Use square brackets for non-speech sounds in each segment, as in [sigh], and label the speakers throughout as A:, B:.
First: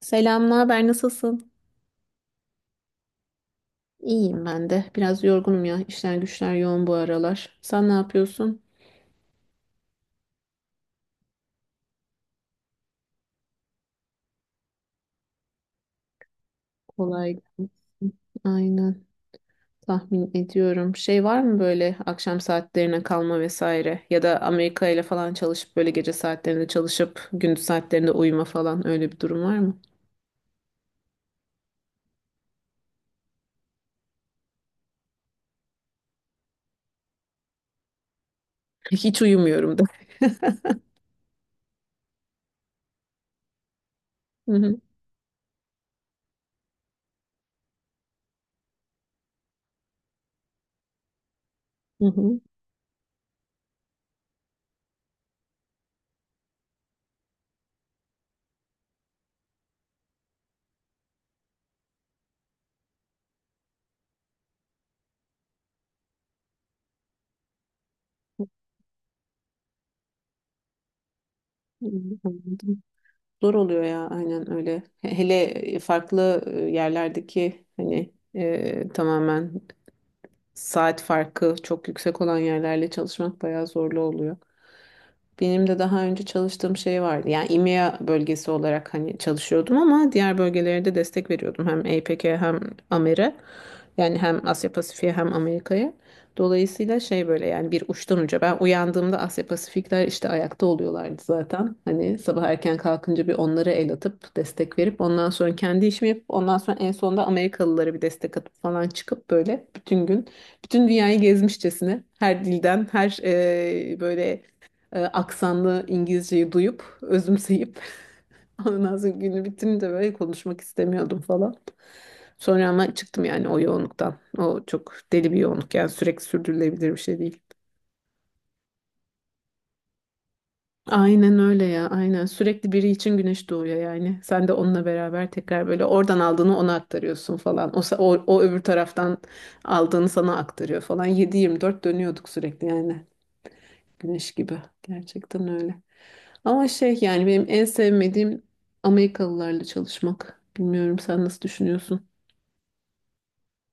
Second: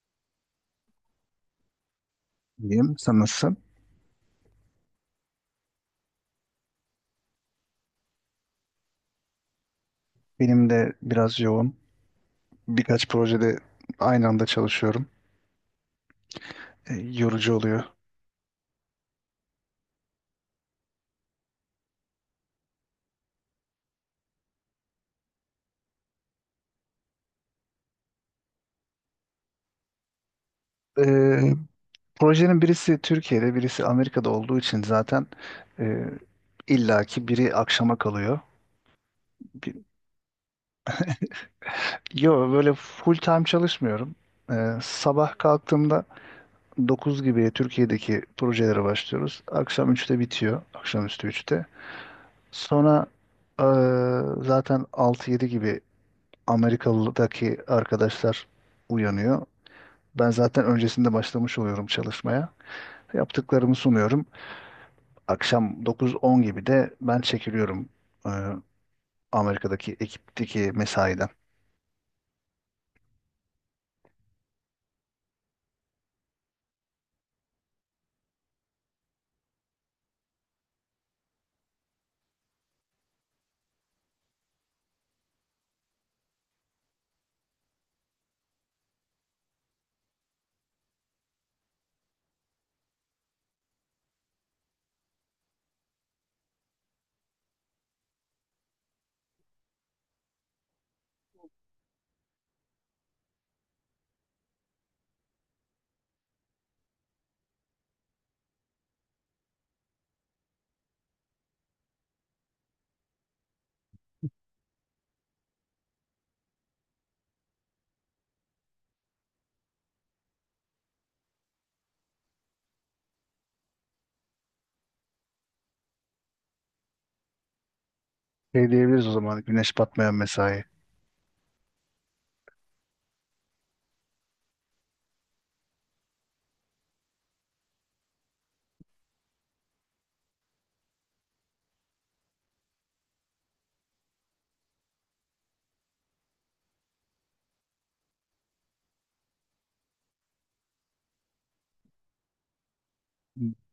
A: Selam, ne haber? Nasılsın?
B: İyiyim. Sen nasılsın?
A: İyiyim ben de. Biraz yorgunum ya. İşler güçler yoğun bu aralar. Sen ne yapıyorsun?
B: Benim de biraz yoğun. Birkaç projede aynı anda çalışıyorum.
A: Kolay
B: Yorucu
A: gelsin.
B: oluyor.
A: Aynen. Tahmin ediyorum. Şey var mı böyle akşam saatlerine kalma vesaire? Ya da Amerika ile falan çalışıp böyle gece saatlerinde çalışıp gündüz saatlerinde uyuma falan öyle bir durum var mı?
B: E, Projenin birisi Türkiye'de, birisi Amerika'da olduğu için zaten e, illaki biri akşama kalıyor.
A: [laughs] Hiç uyumuyorum
B: Bir-
A: da.
B: Yo, böyle full time çalışmıyorum.
A: Hı hı.
B: Sabah kalktığımda 9 gibi Türkiye'deki projelere başlıyoruz. Akşam üçte bitiyor. Akşamüstü üçte.
A: [laughs] Hı hı.
B: Sonra e, zaten altı yedi gibi Amerikalı'daki arkadaşlar uyanıyor. Ben zaten öncesinde başlamış oluyorum çalışmaya. Yaptıklarımı sunuyorum. Akşam 9-10 gibi de ben çekiliyorum e, Amerika'daki ekipteki mesaiden.
A: Anladım. Zor oluyor ya aynen öyle. Hele farklı yerlerdeki hani tamamen saat farkı çok yüksek olan yerlerle çalışmak bayağı zorlu oluyor. Benim de daha önce çalıştığım şey vardı. Yani İMEA bölgesi olarak hani çalışıyordum ama diğer bölgelere de destek veriyordum. Hem APEC'e hem AMER'e. Yani hem Asya Pasifik'e hem Amerika'ya. Dolayısıyla şey böyle yani bir uçtan uca. Ben uyandığımda Asya Pasifikler işte ayakta oluyorlardı zaten. Hani sabah erken kalkınca bir onlara el atıp destek verip ondan sonra kendi işimi yapıp ondan sonra en sonunda Amerikalılara bir destek atıp falan çıkıp böyle bütün gün bütün dünyayı gezmişçesine her dilden, her böyle aksanlı İngilizceyi duyup, özümseyip [laughs] ondan sonra günü bitince böyle konuşmak istemiyordum falan. Sonra ama çıktım yani o yoğunluktan. O çok deli bir yoğunluk yani sürekli sürdürülebilir bir şey değil.
B: Şey diyebiliriz o zaman, güneş batmayan mesai.
A: Aynen öyle ya aynen sürekli biri için güneş doğuyor yani sen de onunla beraber tekrar böyle oradan aldığını ona aktarıyorsun falan o öbür taraftan aldığını sana aktarıyor falan 7-24 dönüyorduk sürekli yani Güneş gibi. Gerçekten öyle. Ama şey yani benim en sevmediğim Amerikalılarla çalışmak. Bilmiyorum sen nasıl düşünüyorsun?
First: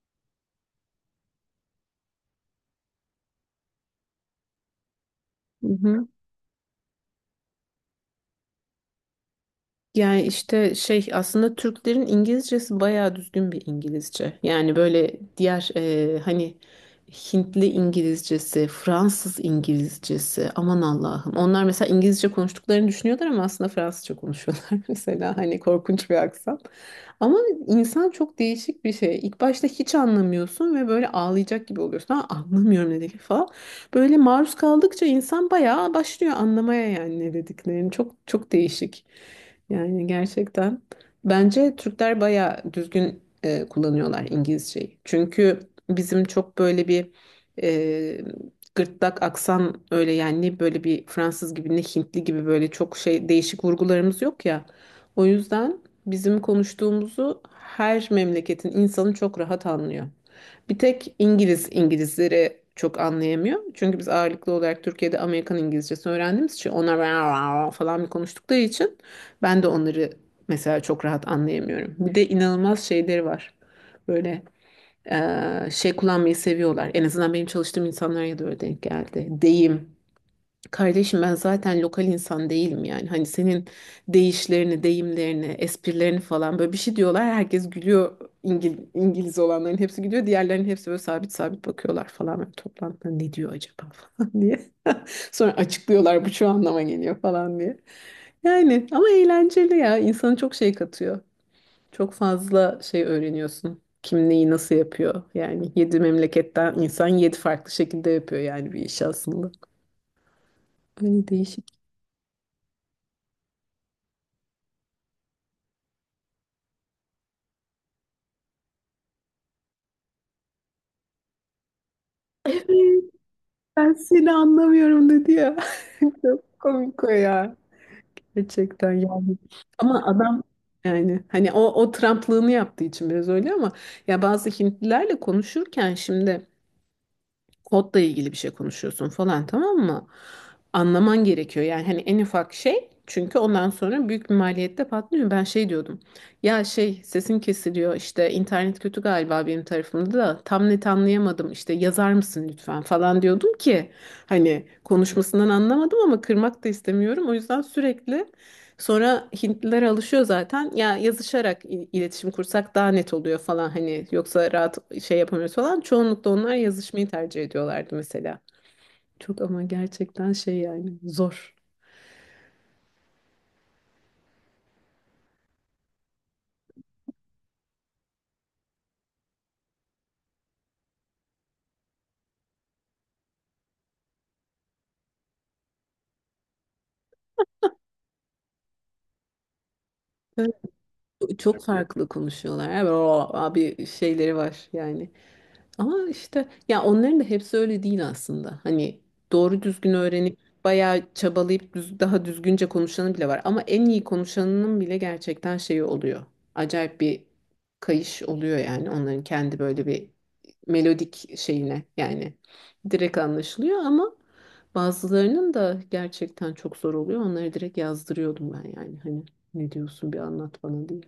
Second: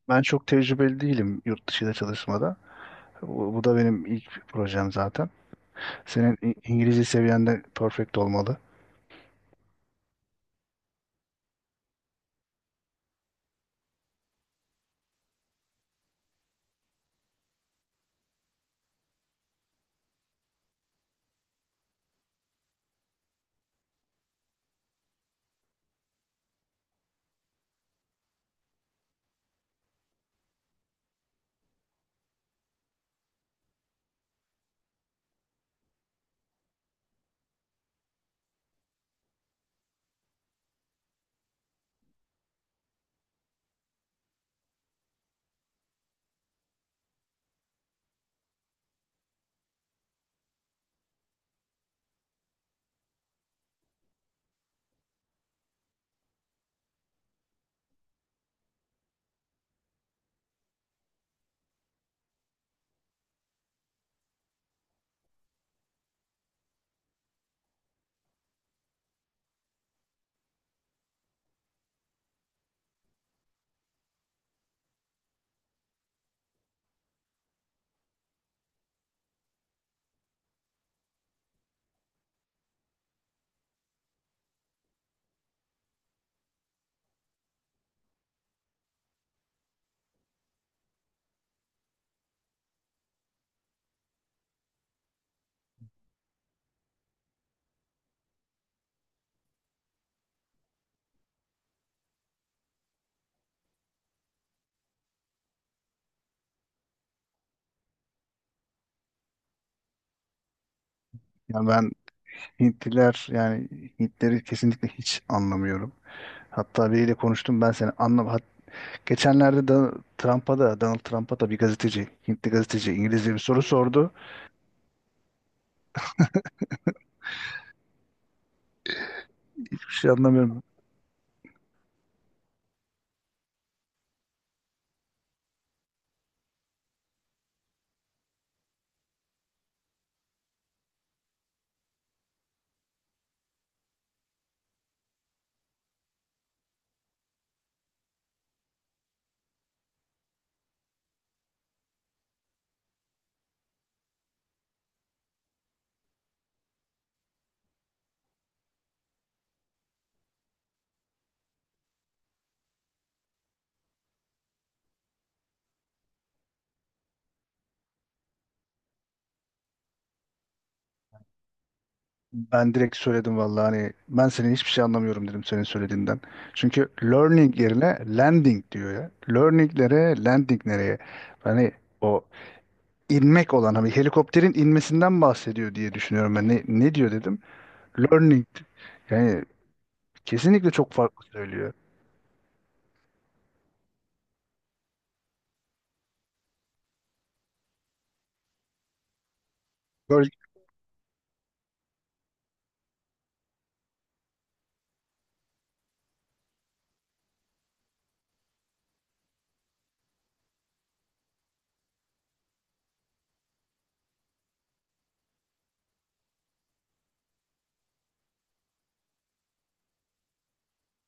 B: Ben çok tecrübeli değilim yurt dışında çalışmada. Bu da benim ilk projem zaten.
A: Mhm.
B: Senin İngilizce seviyen de perfect olmalı.
A: Yani işte şey aslında Türklerin İngilizcesi bayağı düzgün bir İngilizce. Yani böyle diğer hani Hintli İngilizcesi, Fransız İngilizcesi aman Allah'ım. Onlar mesela İngilizce konuştuklarını düşünüyorlar ama aslında Fransızca konuşuyorlar [laughs] mesela hani korkunç bir aksan. Ama insan çok değişik bir şey. İlk başta hiç anlamıyorsun ve böyle ağlayacak gibi oluyorsun. Ha, anlamıyorum ne dedik falan. Böyle maruz kaldıkça insan bayağı başlıyor anlamaya yani ne dediklerini. Çok çok değişik. Yani gerçekten bence Türkler bayağı düzgün kullanıyorlar İngilizceyi. Çünkü bizim çok böyle bir e, gırtlak aksan öyle yani ne böyle bir Fransız gibi ne Hintli gibi böyle çok şey değişik vurgularımız yok ya. O yüzden bizim konuştuğumuzu her memleketin insanı çok rahat anlıyor. Bir tek İngiliz İngilizleri çok anlayamıyor. Çünkü biz ağırlıklı olarak Türkiye'de Amerikan İngilizcesi öğrendiğimiz için onlar [laughs] falan bir konuştukları için ben de onları mesela çok rahat anlayamıyorum. Bir de inanılmaz şeyleri var. Böyle şey kullanmayı seviyorlar. En azından benim çalıştığım insanlara da öyle denk geldi. Deyim. Kardeşim ben zaten lokal insan değilim yani. Hani senin deyişlerini, deyimlerini, esprilerini falan böyle bir şey diyorlar. Herkes gülüyor. İngiliz olanların hepsi gülüyor. Diğerlerinin hepsi böyle sabit sabit bakıyorlar falan. Böyle toplantıda ne diyor acaba [laughs] falan diye. [laughs] Sonra açıklıyorlar bu şu anlama geliyor falan diye. Yani ama eğlenceli ya. İnsana çok şey katıyor. Çok fazla şey öğreniyorsun. Kim neyi nasıl yapıyor? Yani yedi memleketten insan yedi farklı şekilde yapıyor yani bir iş aslında. Öyle
B: Yani
A: değişik.
B: ben Hintliler, yani Hintleri kesinlikle hiç anlamıyorum. Hatta biriyle konuştum, ben seni Geçenlerde da Trump'a da, Donald Trump'a da bir gazeteci, Hintli
A: Evet,
B: gazeteci İngilizce bir soru
A: ben
B: sordu.
A: seni anlamıyorum dedi ya. [laughs] Çok komik o ya. Gerçekten yani.
B: Hiçbir
A: Ama
B: şey
A: adam
B: anlamıyorum.
A: yani hani o Trumplığını yaptığı için biraz öyle ama ya bazı Hintlilerle konuşurken şimdi kodla ilgili bir şey konuşuyorsun falan tamam mı? Anlaman gerekiyor yani hani en ufak şey çünkü ondan sonra büyük bir maliyette patlıyor. Ben şey diyordum ya şey sesim kesiliyor işte internet kötü galiba benim tarafımda da tam net anlayamadım işte yazar mısın lütfen falan diyordum ki hani konuşmasından anlamadım ama kırmak da istemiyorum o yüzden sürekli. Sonra Hintliler alışıyor zaten. Ya yazışarak iletişim kursak daha net oluyor falan hani yoksa rahat şey yapamıyoruz falan. Çoğunlukla onlar yazışmayı tercih ediyorlardı mesela. Çok ama gerçekten şey yani zor.
B: Ben direkt söyledim vallahi, hani ben senin hiçbir şey anlamıyorum dedim senin söylediğinden. Çünkü learning yerine landing diyor ya. Learning nereye, landing nereye? Hani o inmek olan, hani helikopterin inmesinden bahsediyor diye düşünüyorum ben. Ne, ne diyor dedim? Learning. Yani
A: Evet,
B: kesinlikle çok farklı
A: çok
B: söylüyor.
A: farklı konuşuyorlar. Evet, o abi şeyleri var yani. Ama işte ya onların da hepsi öyle değil aslında. Hani doğru düzgün
B: Böyle
A: öğrenip bayağı çabalayıp düz, daha düzgünce konuşanı bile var. Ama en iyi konuşanının bile gerçekten şeyi oluyor. Acayip bir kayış oluyor yani onların kendi böyle bir melodik şeyine yani direkt anlaşılıyor ama bazılarının da gerçekten çok zor oluyor. Onları direkt yazdırıyordum ben yani hani ne diyorsun bir anlat bana diye.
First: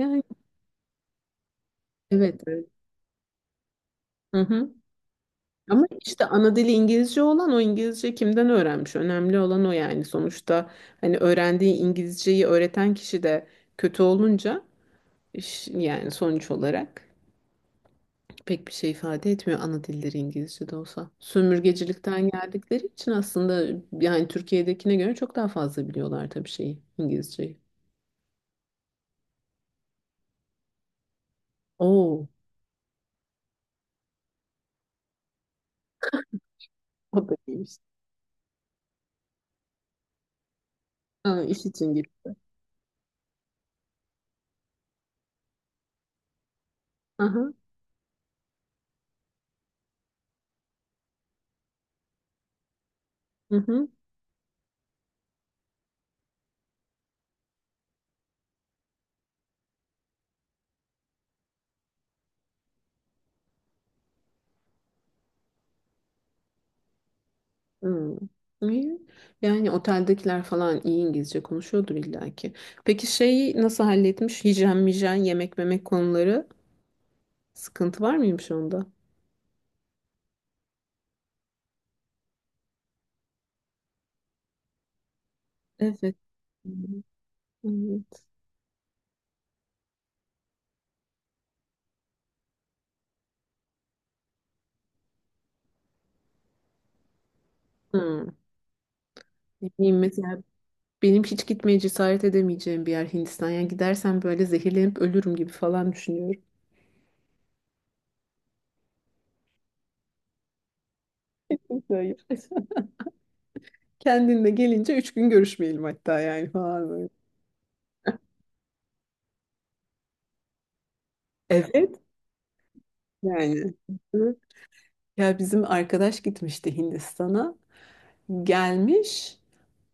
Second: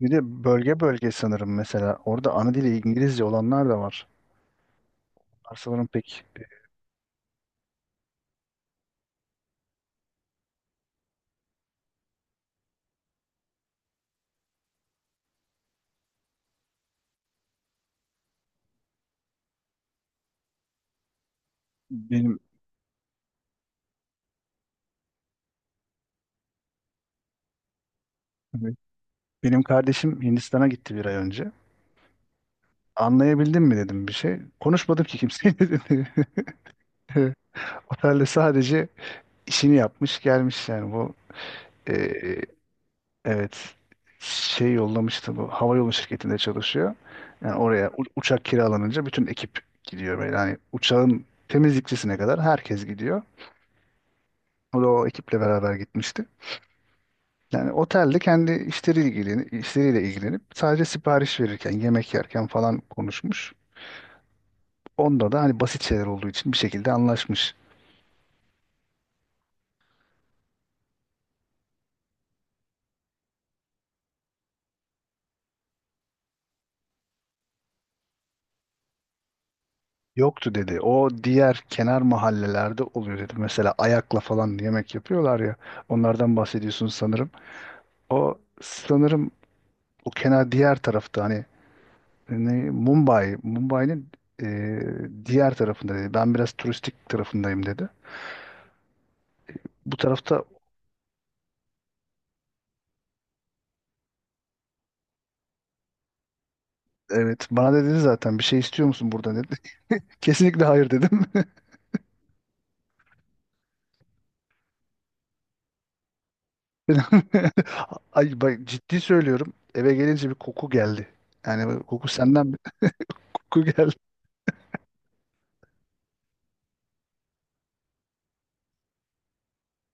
B: bir de bölge bölge sanırım mesela. Orada
A: evet,
B: ana
A: evet.
B: dili İngilizce olanlar da var.
A: Hı hı.
B: Onlar
A: Ama
B: sanırım pek
A: işte ana dili İngilizce olan o İngilizce kimden öğrenmiş? Önemli olan o yani sonuçta hani öğrendiği İngilizceyi öğreten kişi de kötü olunca yani sonuç olarak pek bir şey ifade etmiyor ana dilleri İngilizce de olsa. Sömürgecilikten
B: benim,
A: geldikleri için aslında yani Türkiye'dekine göre çok daha fazla biliyorlar tabii şeyi İngilizceyi.
B: evet, benim kardeşim Hindistan'a gitti bir ay önce.
A: Oo,
B: Anlayabildin mi dedim bir şey. Konuşmadım ki kimseyle [laughs] dedi.
A: o da iyiymiş.
B: Otelde sadece işini yapmış gelmiş yani. Bu
A: Ha, iş için
B: e,
A: gitti.
B: evet, şey yollamıştı, bu hava yolu şirketinde çalışıyor.
A: Aha,
B: Yani oraya uçak kiralanınca bütün ekip gidiyor böyle. Yani uçağın temizlikçisine kadar herkes gidiyor.
A: hı hı.
B: O da o ekiple beraber gitmişti. Yani otelde kendi işleriyle ilgilenip, işleriyle ilgilenip sadece sipariş verirken, yemek yerken falan konuşmuş. Onda da hani basit şeyler olduğu için bir şekilde anlaşmış.
A: Hmm, iyi. Yani oteldekiler falan iyi İngilizce konuşuyordur illaki. Peki şeyi nasıl halletmiş? Hijyen, mijen, yemek, memek konuları sıkıntı var mıymış onda?
B: Yoktu dedi. O diğer kenar mahallelerde oluyor dedi. Mesela ayakla falan yemek yapıyorlar ya.
A: Evet.
B: Onlardan bahsediyorsunuz
A: Hmm.
B: sanırım. O sanırım o kenar diğer tarafta, hani ne, Mumbai, Mumbai'nin e, diğer tarafında dedi. Ben biraz turistik tarafındayım dedi.
A: Hmm. Ne
B: Bu
A: bileyim mesela
B: tarafta
A: benim hiç gitmeye cesaret edemeyeceğim bir yer Hindistan. Yani gidersem böyle zehirlenip ölürüm gibi falan düşünüyorum.
B: evet, bana da dedi zaten, bir şey istiyor musun burada? Kesinlikle hayır dedim.
A: Yok, hayır. [laughs] Kendinle gelince üç gün görüşmeyelim hatta yani falan böyle.
B: [laughs] Ay bak, ciddi söylüyorum. Eve gelince bir koku geldi. Yani bu
A: Evet.
B: koku senden bir [laughs] koku
A: Yani.
B: geldi.
A: Ya bizim arkadaş gitmişti Hindistan'a. Gelmiş,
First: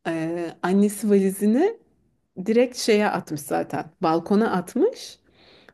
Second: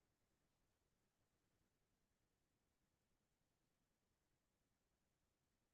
A: annesi valizini direkt şeye atmış zaten. Balkona atmış.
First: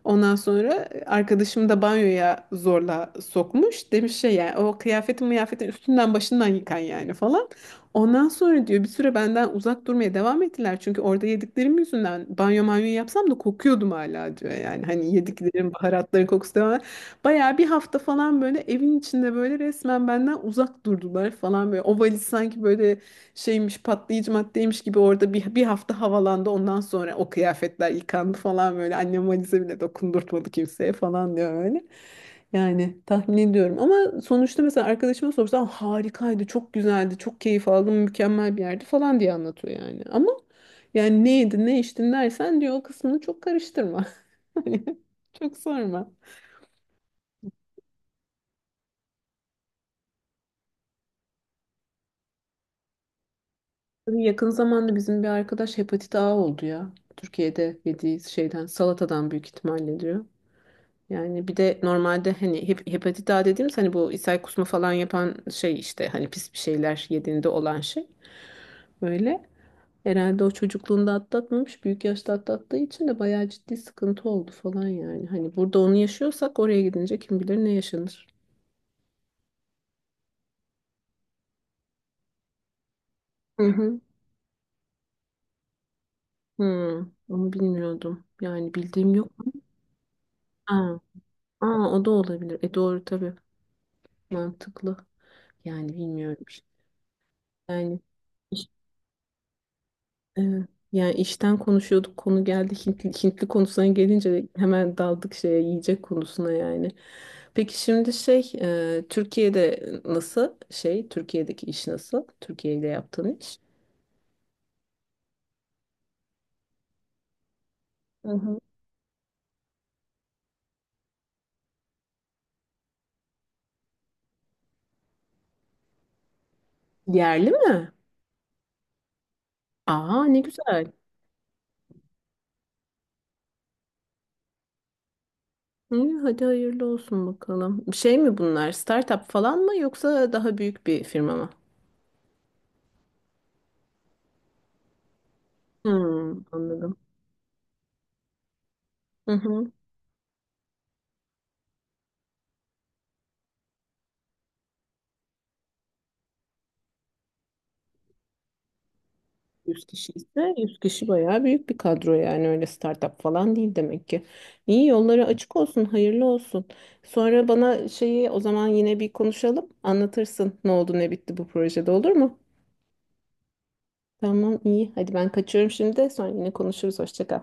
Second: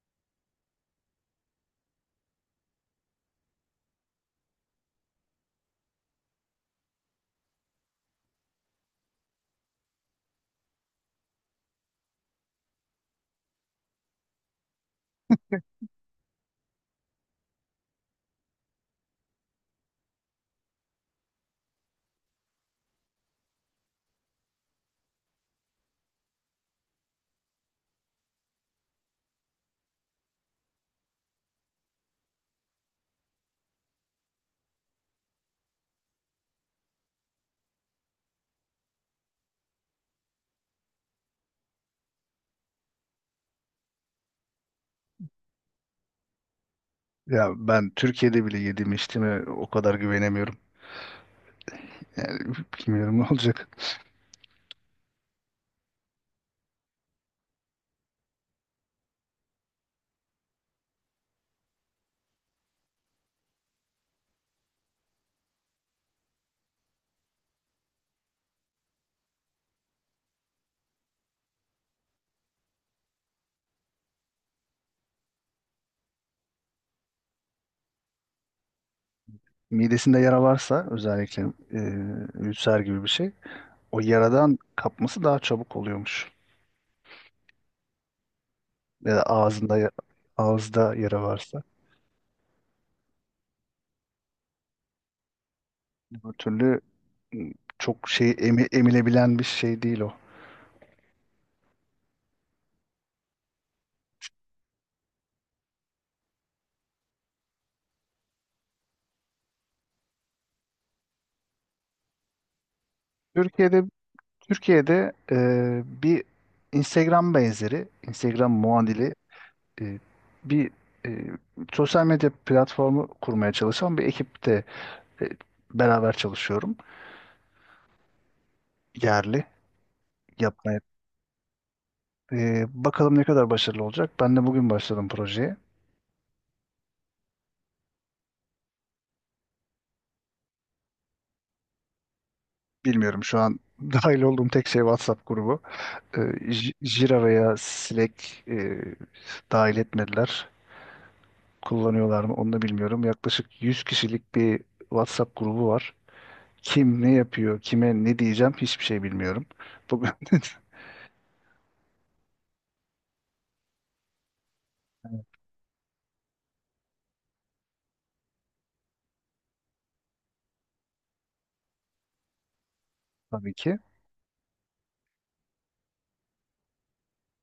A: Ondan sonra arkadaşım da banyoya zorla sokmuş. Demiş şey yani o kıyafetin mıyafetin üstünden başından yıkan yani falan. Ondan sonra diyor bir süre benden uzak durmaya devam ettiler. Çünkü orada yediklerim yüzünden banyo manyo yapsam da kokuyordum hala diyor. Yani hani yediklerim baharatların kokusu devam. Bayağı bir hafta falan böyle evin içinde böyle resmen benden uzak durdular falan böyle. O valiz sanki böyle şeymiş patlayıcı maddeymiş gibi orada bir hafta havalandı ondan sonra o kıyafetler yıkandı falan böyle annem valize bile dokundurtmadı kimseye falan diyor öyle. Yani tahmin ediyorum ama sonuçta mesela arkadaşıma sorsam harikaydı çok güzeldi çok keyif aldım mükemmel bir yerdi falan diye anlatıyor yani ama yani ne yedin ne içtin dersen diyor o kısmını çok karıştırma. [laughs] Hani çok sorma.
B: Ya ben Türkiye'de bile yediğime içtiğime o kadar güvenemiyorum. Yani [laughs] bilmiyorum ne olacak.
A: Tabii. Yakın zamanda bizim bir arkadaş hepatit A oldu ya Türkiye'de yediği şeyden salatadan büyük ihtimalle diyor. Yani bir de normalde hani hepatit A dediğimiz hani bu ishal kusma falan yapan şey işte hani pis bir şeyler yediğinde olan şey. Böyle herhalde o çocukluğunda atlatmamış büyük yaşta atlattığı için de bayağı ciddi sıkıntı oldu falan yani. Hani burada onu yaşıyorsak oraya gidince kim bilir ne yaşanır.
B: Midesinde yara varsa özellikle, e, ülser gibi bir şey.
A: Hı hı.
B: O yaradan kapması daha çabuk oluyormuş.
A: Hı, onu bilmiyordum. Yani bildiğim
B: Ya da
A: yok.
B: ağzında
A: Ha,
B: ağızda yara varsa.
A: aa, o da olabilir. E doğru tabii mantıklı. Yani
B: Öbür
A: bilmiyorum işte.
B: türlü m,
A: Yani
B: çok şey emilebilen bir şey değil o.
A: evet. Yani işten konuşuyorduk konu geldi Hintli konusuna gelince hemen daldık şeye yiyecek konusuna yani. Peki şimdi şey Türkiye'de nasıl şey Türkiye'deki iş nasıl? Türkiye ile yaptığın iş.
B: Türkiye'de Türkiye'de bir Instagram benzeri,
A: Hı
B: Instagram
A: hı.
B: muadili, e, bir e, sosyal medya platformu kurmaya çalışan bir ekipte e, beraber çalışıyorum.
A: Yerli mi?
B: Yerli
A: Aa ne
B: yapmaya.
A: güzel.
B: Bakalım ne kadar başarılı olacak. Ben de bugün başladım projeye.
A: Hı, hadi hayırlı olsun bakalım. Şey mi bunlar startup falan mı yoksa daha büyük bir firma mı?
B: Bilmiyorum, şu an [laughs] dahil olduğum tek şey WhatsApp grubu.
A: Hmm, anladım.
B: Jira veya Slack e, dahil etmediler. Kullanıyorlar mı onu da bilmiyorum. Yaklaşık 100 kişilik bir WhatsApp grubu var. Kim ne yapıyor, kime ne diyeceğim hiçbir şey bilmiyorum.
A: 100
B: Bugün
A: kişi
B: [laughs]
A: ise 100 kişi bayağı büyük bir kadro yani öyle startup falan değil demek ki. İyi yolları açık olsun, hayırlı olsun. Sonra bana şeyi o zaman yine bir konuşalım. Anlatırsın ne oldu ne bitti bu projede olur mu?
B: tabii ki.
A: Tamam iyi. Hadi ben kaçıyorum şimdi. Sonra yine konuşuruz. Hoşça kal.